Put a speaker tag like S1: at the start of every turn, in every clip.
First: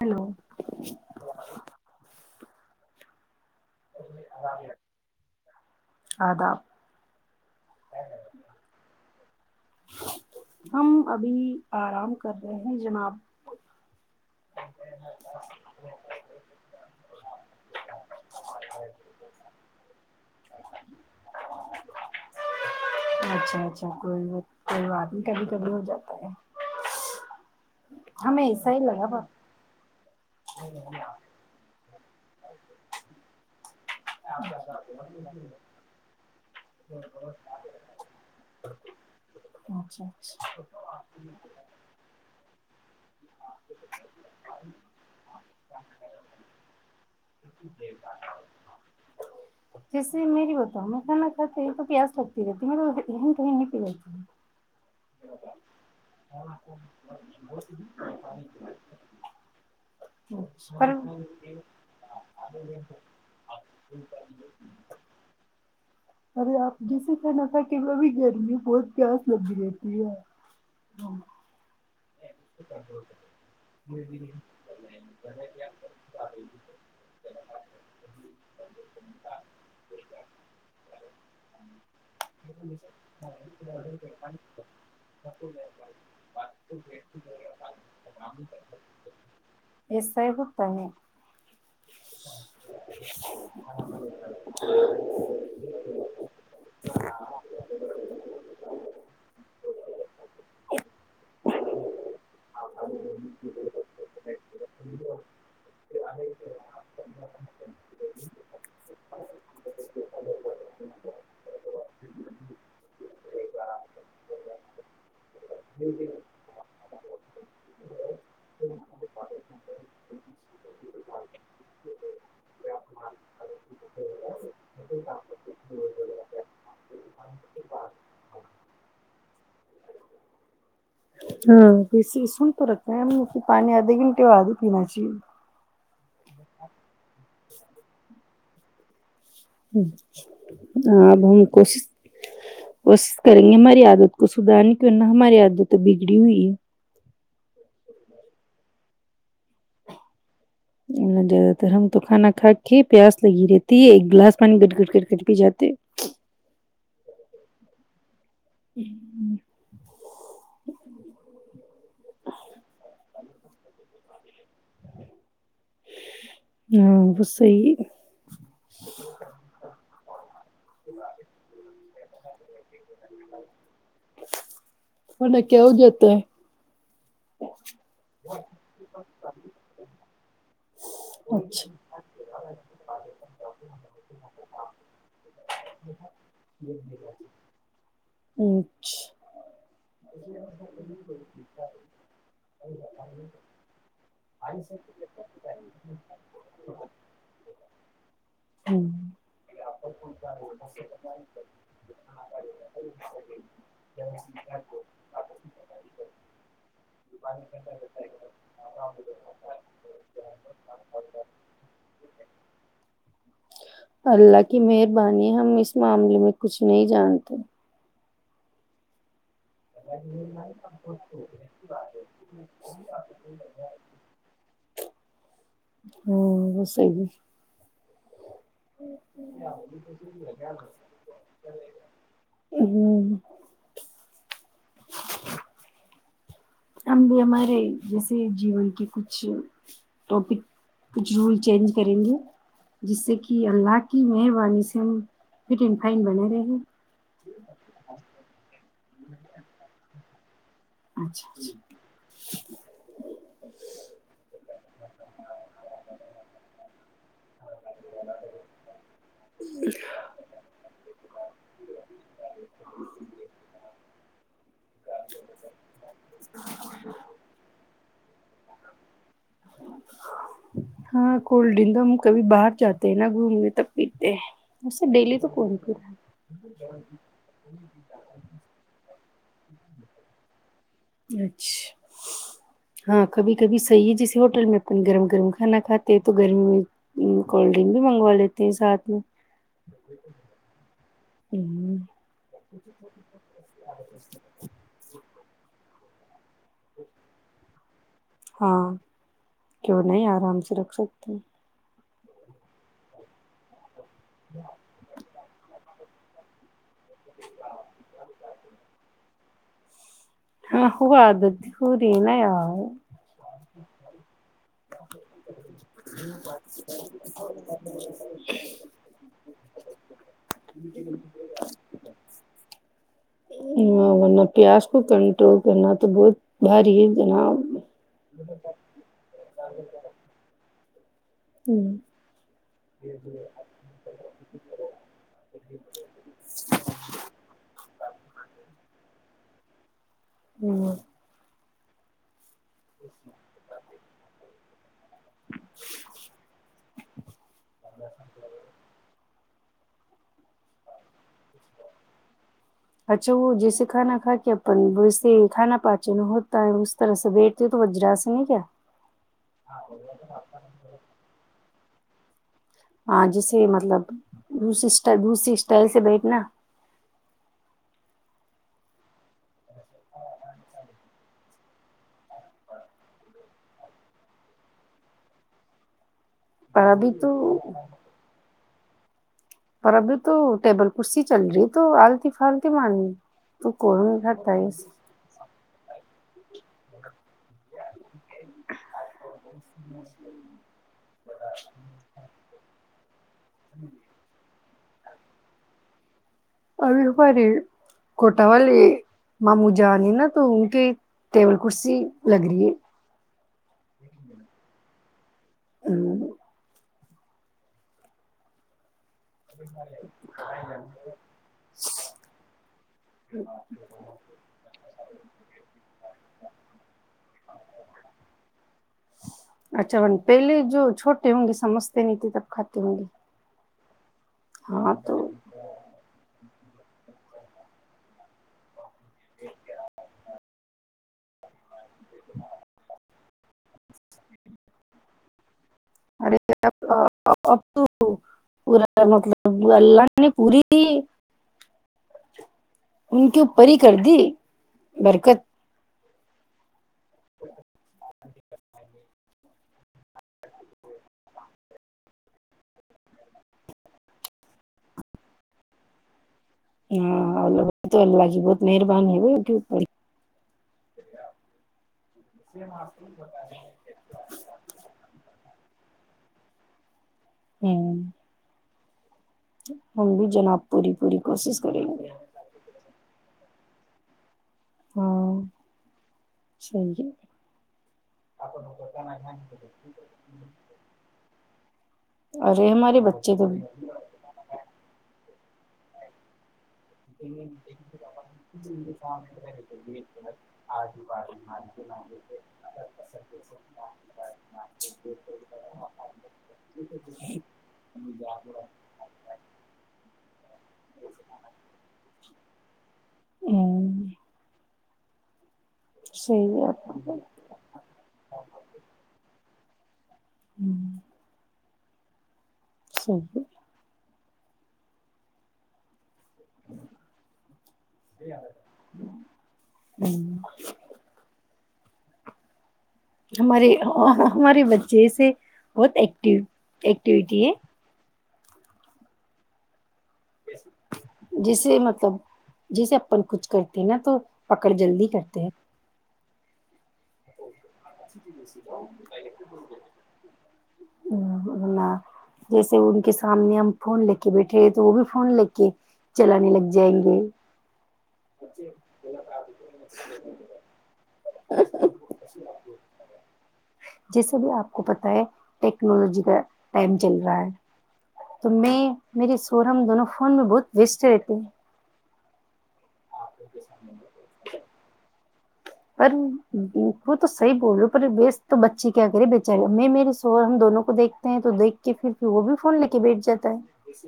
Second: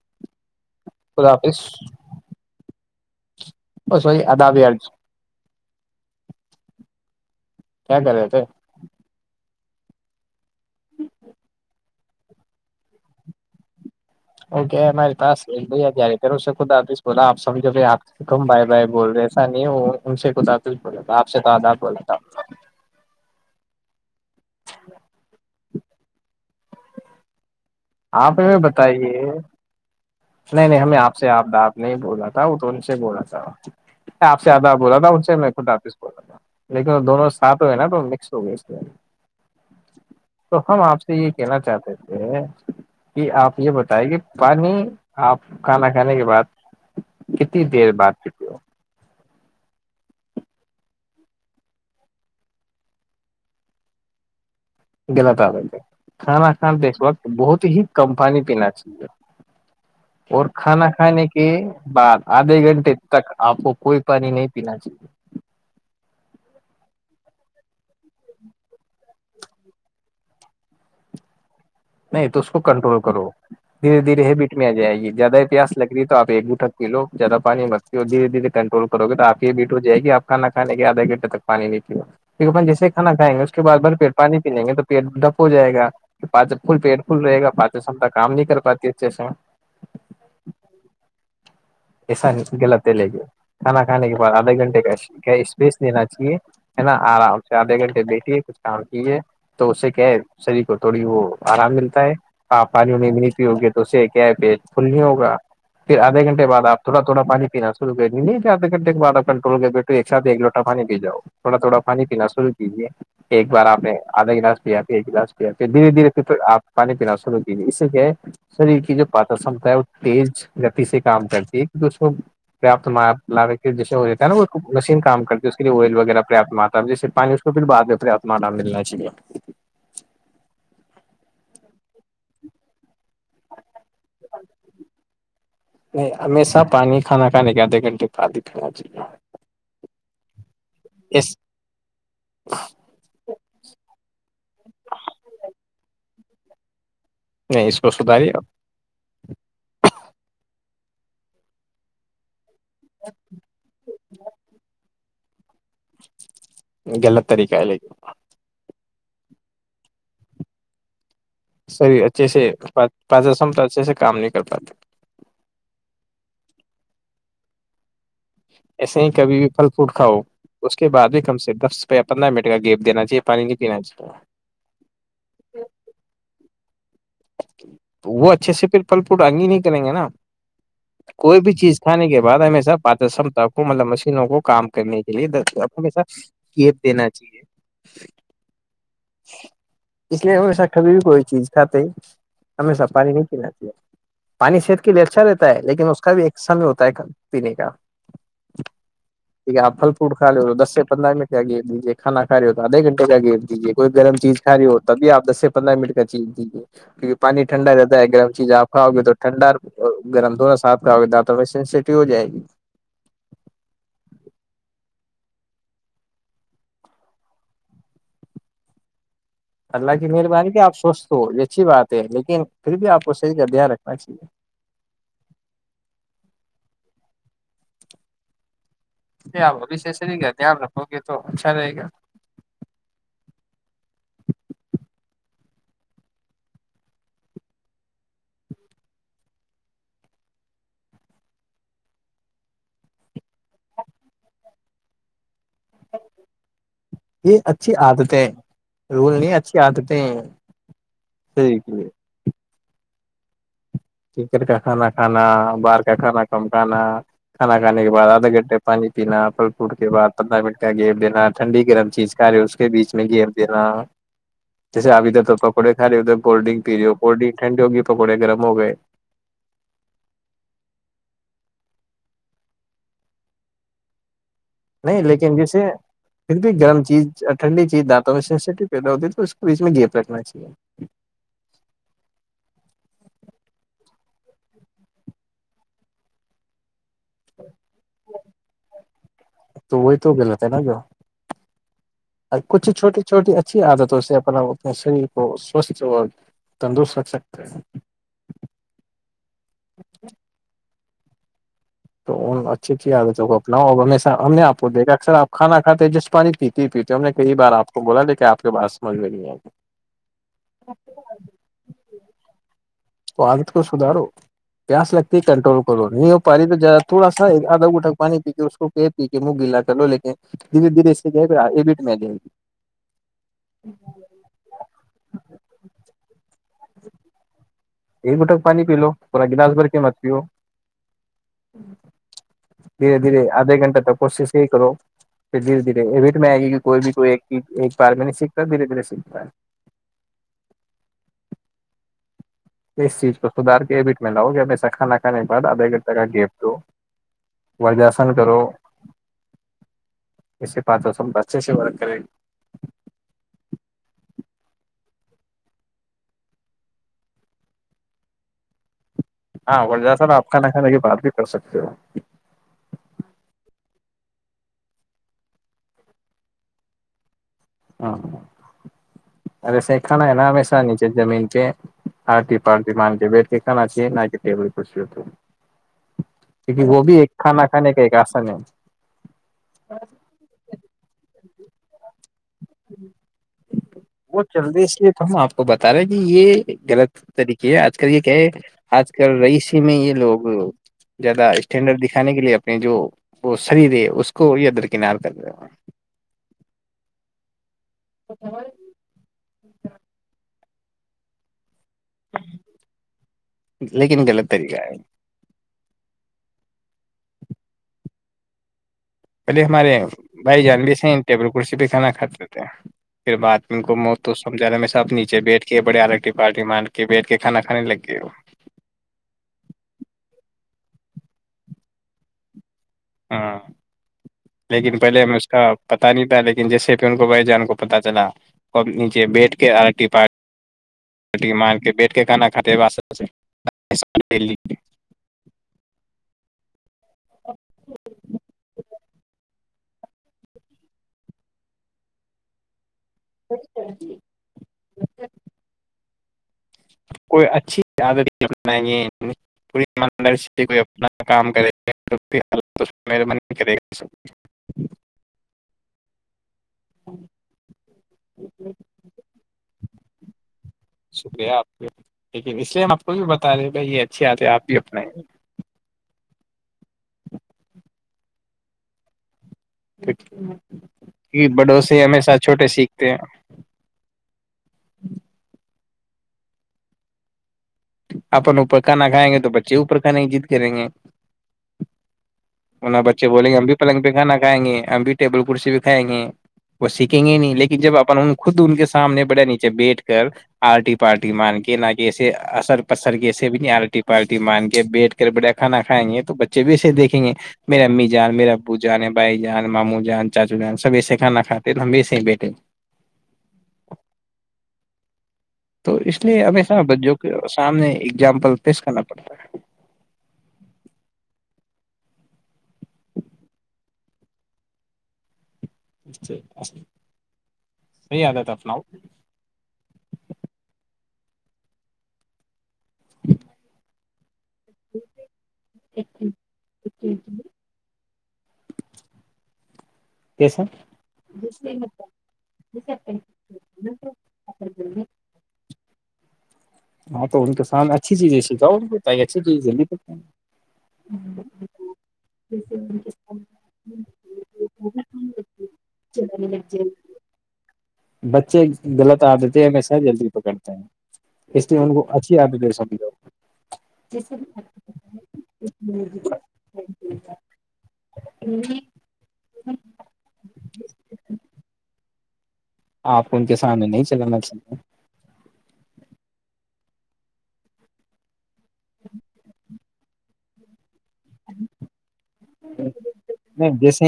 S1: Hello
S2: خدا حافظ بس وہی آدااب ار
S1: آداب [unintelligible]
S2: کیا چل رہے تھ
S1: ج [unintelligible] ہم ابھی آرام کر رہے ہیں جناب
S2: اوک ہمارے پاس ب جی کر اسے خود آپس بولا آپ سمھو ب آپ سے کم بھائی بائی بول رہے ایسا نہیں ان سے بولتا آپ سے تو آداب بولتا
S1: اچھا اچھا کوئی کوئی بات نہیں کہی کب ہو جاتا ہے
S2: آپ
S1: ہمیں
S2: ا
S1: ایسا ہی لگا
S2: بتائیے
S1: ب
S2: نہیں نہیں ہمیں آپ سے آپ دا آپ نہیں بولا تھا دون سے بولا تھا آپ سے آداب بولا تھا ان سے میں خود واپس بول رہ تھا تھا لیکن وہ دونوں ساتھ ہوئے نا تو مکس ہو گئے تھ
S1: اچھا اچھا
S2: تو ہم آپ سے یہ کہنا چاہتے تھے کہ آپ یہ بتائے کہ پانی کھانا کھانے کے بعد کتنی دیر بعد تتی ہو
S1: جیسے میری بتاؤ میں کھانا کھاتی ہوں تو پیاس لگتی رہتی م کہ نہیں پی رہتی
S2: غلط عادت ہے کھانا کھان تو وقت بہت ہی کم پانی پینا چاہیے
S1: ہوں۔
S2: اور کھانا
S1: پر
S2: کھانے کے بار آدھے گھنٹے تک آپ کو کوئی پانی نہیں پینا چاہیے
S1: ا آپ جیسے کہنا تھا کہ وہ اب بھی گرمی بہت گیاس لگی رہتی ہے
S2: نہیں تو اس کو کنٹرول کرو دھیرے دھیرے ہی بیٹ میں آ جائے گی زیادہ ہی پیاس لگ رہی تو آپ ایک دوٹک پی لو زیادہ پانی مستتی ہو دھیرے دھیرے کنٹرول کرو گے تو آپ یہ بیٹ ہو جائے گی آپ کھا کھے آدھے گھٹے تک پانی نہیں پیا جیسے کانا کھائیں گے اس کے بع بھر پیٹ پانی پی لیں گے تو پیٹ ڈپ ہو جائے گا پ فل پیٹ فل رہے گا پچ سم کام نہیں کر پاتی اچھے سے
S1: ایسا ہی ہوتا ہے
S2: ایسا غلط ہے لے کے کھانا کھانے کے بعد آدھے گھنٹے کا گیس بیس لینا چاہیے ہے نا آرام سے آدھے گھنٹے بیٹھیے کچھ کام کیجیے تو اس سے کہ شریر کو تھوڑی وہ آرام ملتا ہے آپ پانی نہیں بھی نہیں پیو گے تو اسے کیا کل نہیں ہوگا پھر آدھے گھنٹے بع آپ تھوڑا تھوڑا پانی پینا شروع کریں گدھے گھنٹے کے بع آپ کنٹرول کر بی تو ایک ساتھ ایک لوٹا پانی پی جاؤ تھوڑا تھوڑا پانی پینا شروع کیجیے ایک بار آپ نے آدا گلاس پیا پ ایک گلاس پیا پ دھیرے دھیرے آپ پانی پینا شروع کیجیے اس سے کیا ہے شریر کی جو پات شمتا ہے وہ تیز گتی سے کام کرتی ہے کو پرپت م لے کے جسے ہو جاتا ہے نا وہ مشین کام کرتی اس کے لیے آئل وغیرہ پریاپت آتا جیسے پانی اس کو پھر بع میں پریاپت م آتا ملنا چاہیے
S1: ہ تو اس سن تو رکھا ہیں پانی آدھے گھنٹے ہو آدے پین چاہی
S2: نہیں ہمیشہ پانی کھانا ے کے آدے گھنٹے پعادکھنا چاہیے
S1: ہ اب
S2: اس
S1: ہم کوشش کوشش کریں گے ہماری عادت کو سدارنے کی نہ ہماری عادت جڑی ہوئی
S2: نہیں اسپشتااری ہو
S1: زیادہ تر ہم تو کھانا کھا پیاس لگی رہتی ہے ایک گلاس پانی گٹ گٹ کر کر پ جات
S2: گلت طریقہ ہے ل
S1: ہ
S2: پ جسم تو اچھے سے کام نہیں کر پاتے
S1: ہاں وہ صحی [unintelligible]
S2: ایسے ہی کبھی بھی پھل پوٹ [unintelligible] کاؤ [unintelligible] اس کے بعد بھی کم سے دس پندرہ منٹ کا گیپ دینا چاہیے پانی دینا چاہیے [unintelligible]
S1: م کہ ہو جتا ہے
S2: وہ اچھے سے پھر پل پھوٹ انگین نہیں کریں گے نا کوئی بھی چیز کھانے کے بعد ہمیشہ پچمتا کو مطلب مشینوں کو کام کرنے کے لیے ہشہ کیپ دینا چاہیے
S1: اچھا اچھا
S2: اس لیے ہمیشہ کبھی بھی کوئی چیز کھاتے [unintelligible] ہمیشہ پانی نہیں پینا چاہیے پانی صحت کے لیے اچھا رہتا ہے لیکن اس کا بھی ایک سمے ہوتا ہے پینے کا [unintelligible] ٹھیک آپ پل فروٹ کھا رہے ہو تو دس سے پندرہ منٹ کا گر د دیجیے کانا کھا رہی ہو تو آدھے گھنٹے کا گر دیجیے کوئی گرم چیز کھا رہی ہو تب آپ دس سے پندرہ منٹ کا چیز دیجیے [unintelligible] کیونکہ پانی ٹھنڈا رہتا ہے گرم چیز آپ کھاؤ گے تو ٹھنڈا گرم دوا سات کھاؤ گے تو سینسیٹیو ہو جائے گی
S1: اللہ کی مہربانی ہم اس معاملے میں کچھ نہیں جانتے
S2: اللہ کی مہربانی کہ آپ سوستھ ہو یہ اچھی بات ہے لیکن پھر بھی آپ کو صحی کا دھیان رکھنا چاہیے
S1: ہوسے بھی [unintelligible]
S2: آپ ابشیہ سر کا دھیان رکھو گے تو اچھا رہے گا
S1: ہمم
S2: [unintelligible]
S1: ہم بھی ہمارے جیسے جیون کے کچھ ٹاپک کچھ رول چینج کریں گے جس سے کہ اللہ کی مہربانی سے ہم فٹ اینڈ فائن بنے رہے
S2: یہ اچھی عادتیں ہیں رول نہیں اچھی عادتیں [unintelligible]
S1: اچھا اچھا [unintelligible]
S2: کن کا کھانا کھانا باہر کا کھانا کم کھانا کھانا کھان کے بع آدھا گھنٹے پانی پینا پھل پوٹ کے بعد پندرہ منٹ کا گیپ دینا ٹھنڈی گرم چیز کھ رہے اس کے بیچ میں گیپ دینا جیسے ابھی ت تو پکوڑے [unintelligible] سر اد کوڈن پی کوڈ ڈ ھنڈ [unintelligible] پکوڑے گرم ہو گئے [unintelligible]
S1: ہاں کول ڈن تو ہم کبھی باہر جاتے ہیں نا گھومنے تب پیتے ہیں [unintelligible]
S2: نہیں
S1: ڈیلی تو
S2: لیکن
S1: کون
S2: جیسے
S1: پیتا
S2: پھر بھی گرم چیز ٹھنڈی چیز دانتوں میں سینسیٹی پیدا ہوتی تھی تو اس کو بیچ میں گیپ رکھنا چاہیے [unintelligible]
S1: اچھا ہاں کبھی کبھی صحیح ہے جیسے ہوٹل میں اپ گرم گرم کھانا کھاتے ہیں تو گرمی میں کولڈ ڈرنک بھی منگوا لیتے ہیں ساتھ میں
S2: تو وہی تو غلط ہے نا جو
S1: ہوں
S2: کچھ چھوٹی چھوٹی اچھی عادتوں سے اپنا اپنے شریر کو سوچ [unintelligible] تو تندرست رکھ سکتے ہیں [unintelligible]
S1: ہاں کیوں نہیں آرام سے رکھ سکتے ہٹ [unintelligible]
S2: تو ان اچھی اچھی آگتوں کو اپناؤ اب ہم ہم نے آپ کو دیکھا ار آپ کانا کھے جس [unintelligible] پانی پی ی پیٹیوں نے کئی بار آ کو بولا لیک آپ کو کب آسمان میں نہیں آ گ
S1: ہاں خب آادتی ہووری ن آ
S2: تو آگ تو کو سدارو پیاس لگتی ہے کنٹرول کرو نہیں ہو پانیی تو تھوڑا سا آدھا گھٹا پانی پی کے اس کو پ پی کے منہ گیلا کر لو لیکن دھیرے دھیرے اس سےٹ میں گی
S1: ہ ورنہ پیاز کو کنٹرول کرنا تو بہت بھاری جناب
S2: ایک بٹک پانی پی لو پورا گلاس بھر کے مت پیو
S1: ہمم
S2: دھیرے دھیرے آدھے گھنٹہ تک کوشش یہی کروھر دھیرے دھیرے ای بھیٹ میں آئے گی کہ کوئی بھی کوئی ایک ایک بار میں نہیں سیکھتا دھیرے دھیرے سیکھتا ہے
S1: ہوں
S2: اس چیز کو سدھار کےبٹ میں لاؤ گیا وسے سا بعدھے گھنٹہ کا گیف تو ورجاسن کرو اسے پاتوں سم اچھے سے ورق کریں
S1: اچھا وہ جیسے کھانا کھا کے اپن ویسے کھانا پاچن ہوتا ہے اس طرح سے بیٹھتے ہو تو وجراس نہیں کیا
S2: ہاں جا ساب آپ کا نان لی بات بھی کر سکتے اا
S1: ہاں جیسے مطلب رٹ رسری اسٹائل سے بیٹھنا
S2: ہ ارے سا کھانا ہے نا ہم سانی چ زمین پہ آرتی پارتی مان کے بیٹھ کے کھان چ ن کہ ٹی بول کش ہو کی
S1: پر
S2: وہوب
S1: ابھی
S2: ایک
S1: تو
S2: کھانا کانے کا ایک آسا نم
S1: پر ابھی تو ٹیبل کی چل رہی تو آلتی فالتی مارنی تو کون
S2: وہ
S1: کھاتا
S2: چل
S1: ہے
S2: رہی اس لیے تو ہم آپ کو بتا رہے ہیں کہ یہ لت طریقے ہے آج کل یہ کیا ہے آج کل رئیسی میں یہ لوگ زیادہ اسٹینڈرڈ دکھانے کے لیے کہ جو وہ سری دے اس کو کووریادرک ن کر
S1: ابھی ہمارے کوٹا والے ماموں جانی نا تو ٹیبل کرسی لگ رہی ہے
S2: لیکن غلط طریقہ ہے
S1: ہممم
S2: پہلے ہمارے بھائی جان بھی سے ٹیبل کرسی پہ کھانا کھاتے تھے پھر بعد میں ان کو موت تو سمجھانے میں سب نیچے بیٹھ کے بڑے ہالٹی پارٹی مار کے بیٹھ کےھانا کھانے لگ گ ہو
S1: اچھانہ پہلے جو چھوٹے ہوں گے سمجھتے نہیں تھے تب ک
S2: ہاں
S1: ہاں
S2: لیکن
S1: تو
S2: پہلے ہمیں اس کا پتاہ نہیں تھا لیکن دن جیسے پہ ان کو بھائی جان کو پتا چلا ک نیچے بیٹھ کے آرٹی پار چھٹی مان کے بیٹھ کے کھانا کھاتے واسطے
S1: ارے اب تو پورا مطلب وہ اللہ نے پوری ان کے اوپر ہی کر دی برکت
S2: کوئی اچھی عادتے پورر کو اپنا کام کرے گے گا
S1: ہاں اللہ تو اللہ کی بہت مہربانی ہے ان کے اوپر
S2: شکریہ آپ لیکن اس لیے ہم آپ کو بھی بتا رہے بھائی یہ اچھی آدت ہے آپ بھی اپنے
S1: ہممم پوری پوری کوشش کریں
S2: بڑوسی
S1: گے
S2: ہمیشہ چھوٹے سی تے ہیں
S1: ہاں صحیح ہے
S2: اپن اوپر کھانا کھائیں گے تو بچے اوپر کھانے کی ضد کریں گے
S1: ارے
S2: ان
S1: ہمارے
S2: بچے
S1: تو
S2: بولیں گے ہم بھی پلنگ پہ کھانا کھائیں گے ہم بھی ٹیبل کرسی بھی کھائیں گی وہ سیکھیں گے نہیں لیکن جب اپ خود ان کے سامنے بڑے نیچے بیٹھ کر آرٹی پارٹی مان کے نہ کہ ایے اثر پسر کے کیسے بھی نہیں آرٹی پارٹی مان کے بیٹھ کر بڑیا کھا کھائیں گے تو بچے بھی ایسے دیکھیں گے میرے امی جان میرے ابو جان بھائی جان ماموں جان چاچو جان سب ایسے کھانا کھاتے ہیں تو ہم بھی ایسے ہی بیٹھے
S1: ہوں
S2: تو اس لیے
S1: صحیح
S2: ہمیشہ
S1: بات
S2: بچوں کے سامنے اگزامپل پیش کرنا پڑتا ہے
S1: ہممم صحیح ہے
S2: اچھا صحیح آدت اپناؤ
S1: ہے ہماری ہمارے بچے سے بہت ایکٹی ایکٹیویٹی ہے
S2: کیسا
S1: جیسے مطلب جیسے اپن کچھ کرتے ہیں نا تو پکڑ جلدی کرتے ہیں
S2: ہاں تو تو جلدی پکیں
S1: نا جیسے ان کے سامنے ہم فون لے کے بیٹھے رہے تو وہ بھی فون لے کے چلانے لگ جائیں گے
S2: بچے غلط آادتے ہمیشہ جلدی پکڑتے ہیں اس لیے ان کو اچھی عادتیں سمجھو
S1: جیسے بھی آپ کو پتا ہے ٹیکنالوجی کا ٹائم چل رہا ہے تو میں میرے سور ہم دونوں فون میں بہت ویسٹ رہتے ہیں
S2: آپ کو ان کے سامنے نہیں چلانا چاہیے
S1: پر وہ تو صحیح بول رہے پر بی تو بچے کیا کرے بیچا گ میرے سوہر ہم دونوں کو دیکتے ہیں تو دیکھ کے پھر وہ بھی فون لے کے بیٹھ جاتا ہے
S2: نہیں جیسے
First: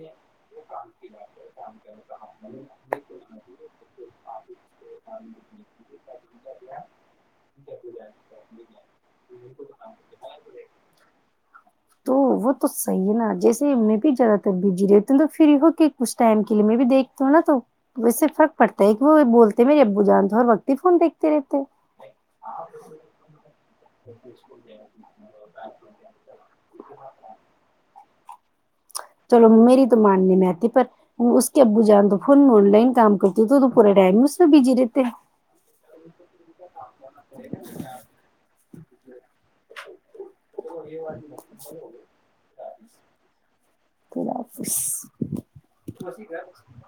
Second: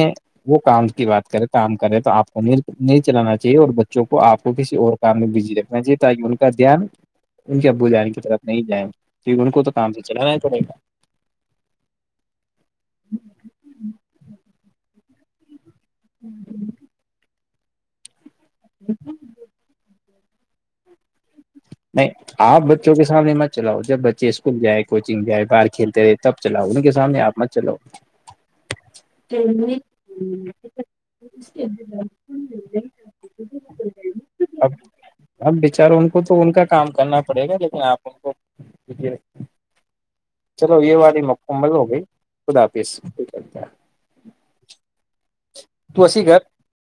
S2: وہ کام کی بات کرے کام کرے تو آپ کو نہیں چلانا چاہیے اور بچوں کو تو آپ کو کسی اور کام میں بزی رکھنا چاہیے تاکہ ان کا دھیان ان کے ابو جان کی طرف نہیں جائے کیکہ ان کو تو کام سے چلانا ہی پڑے گا
S1: تو وہ تو صحیح نا جیسے ہم نے بھی زیادہ تر بھیجی جی تو فری ہو کچھ ٹائم کے لیے میں بھی دیکھتی ہوں نا تو ویسے فرق پڑتا ہے کہ وہ بولتے مے ابو جانتے ھر بتی فون دیک
S2: نہیں آپ بچوں کے سامنے مت چلاؤ جب بچے اسکول جائے کوچنگ جائے باہر کھیلتے رہے تب چلاؤ ان کے سامنے آپ مت چلاؤ
S1: چلو میری تو ماننے میں آتی پر اس کے ابو جان تو فون میں آن لائن کام کرتی تو تو پورے ٹائم میں اس میں
S2: اب
S1: بزی رہتے ہیں
S2: اب بچاروں ان کو تو ان کا کام کرنا پڑے گا لیکن آپ ان کو چلو یہ والی مکمل ہو گئی خدا پظ ہ
S1: اللہ حافظ
S2: تو
S1: سسی
S2: اسی گھر
S1: کر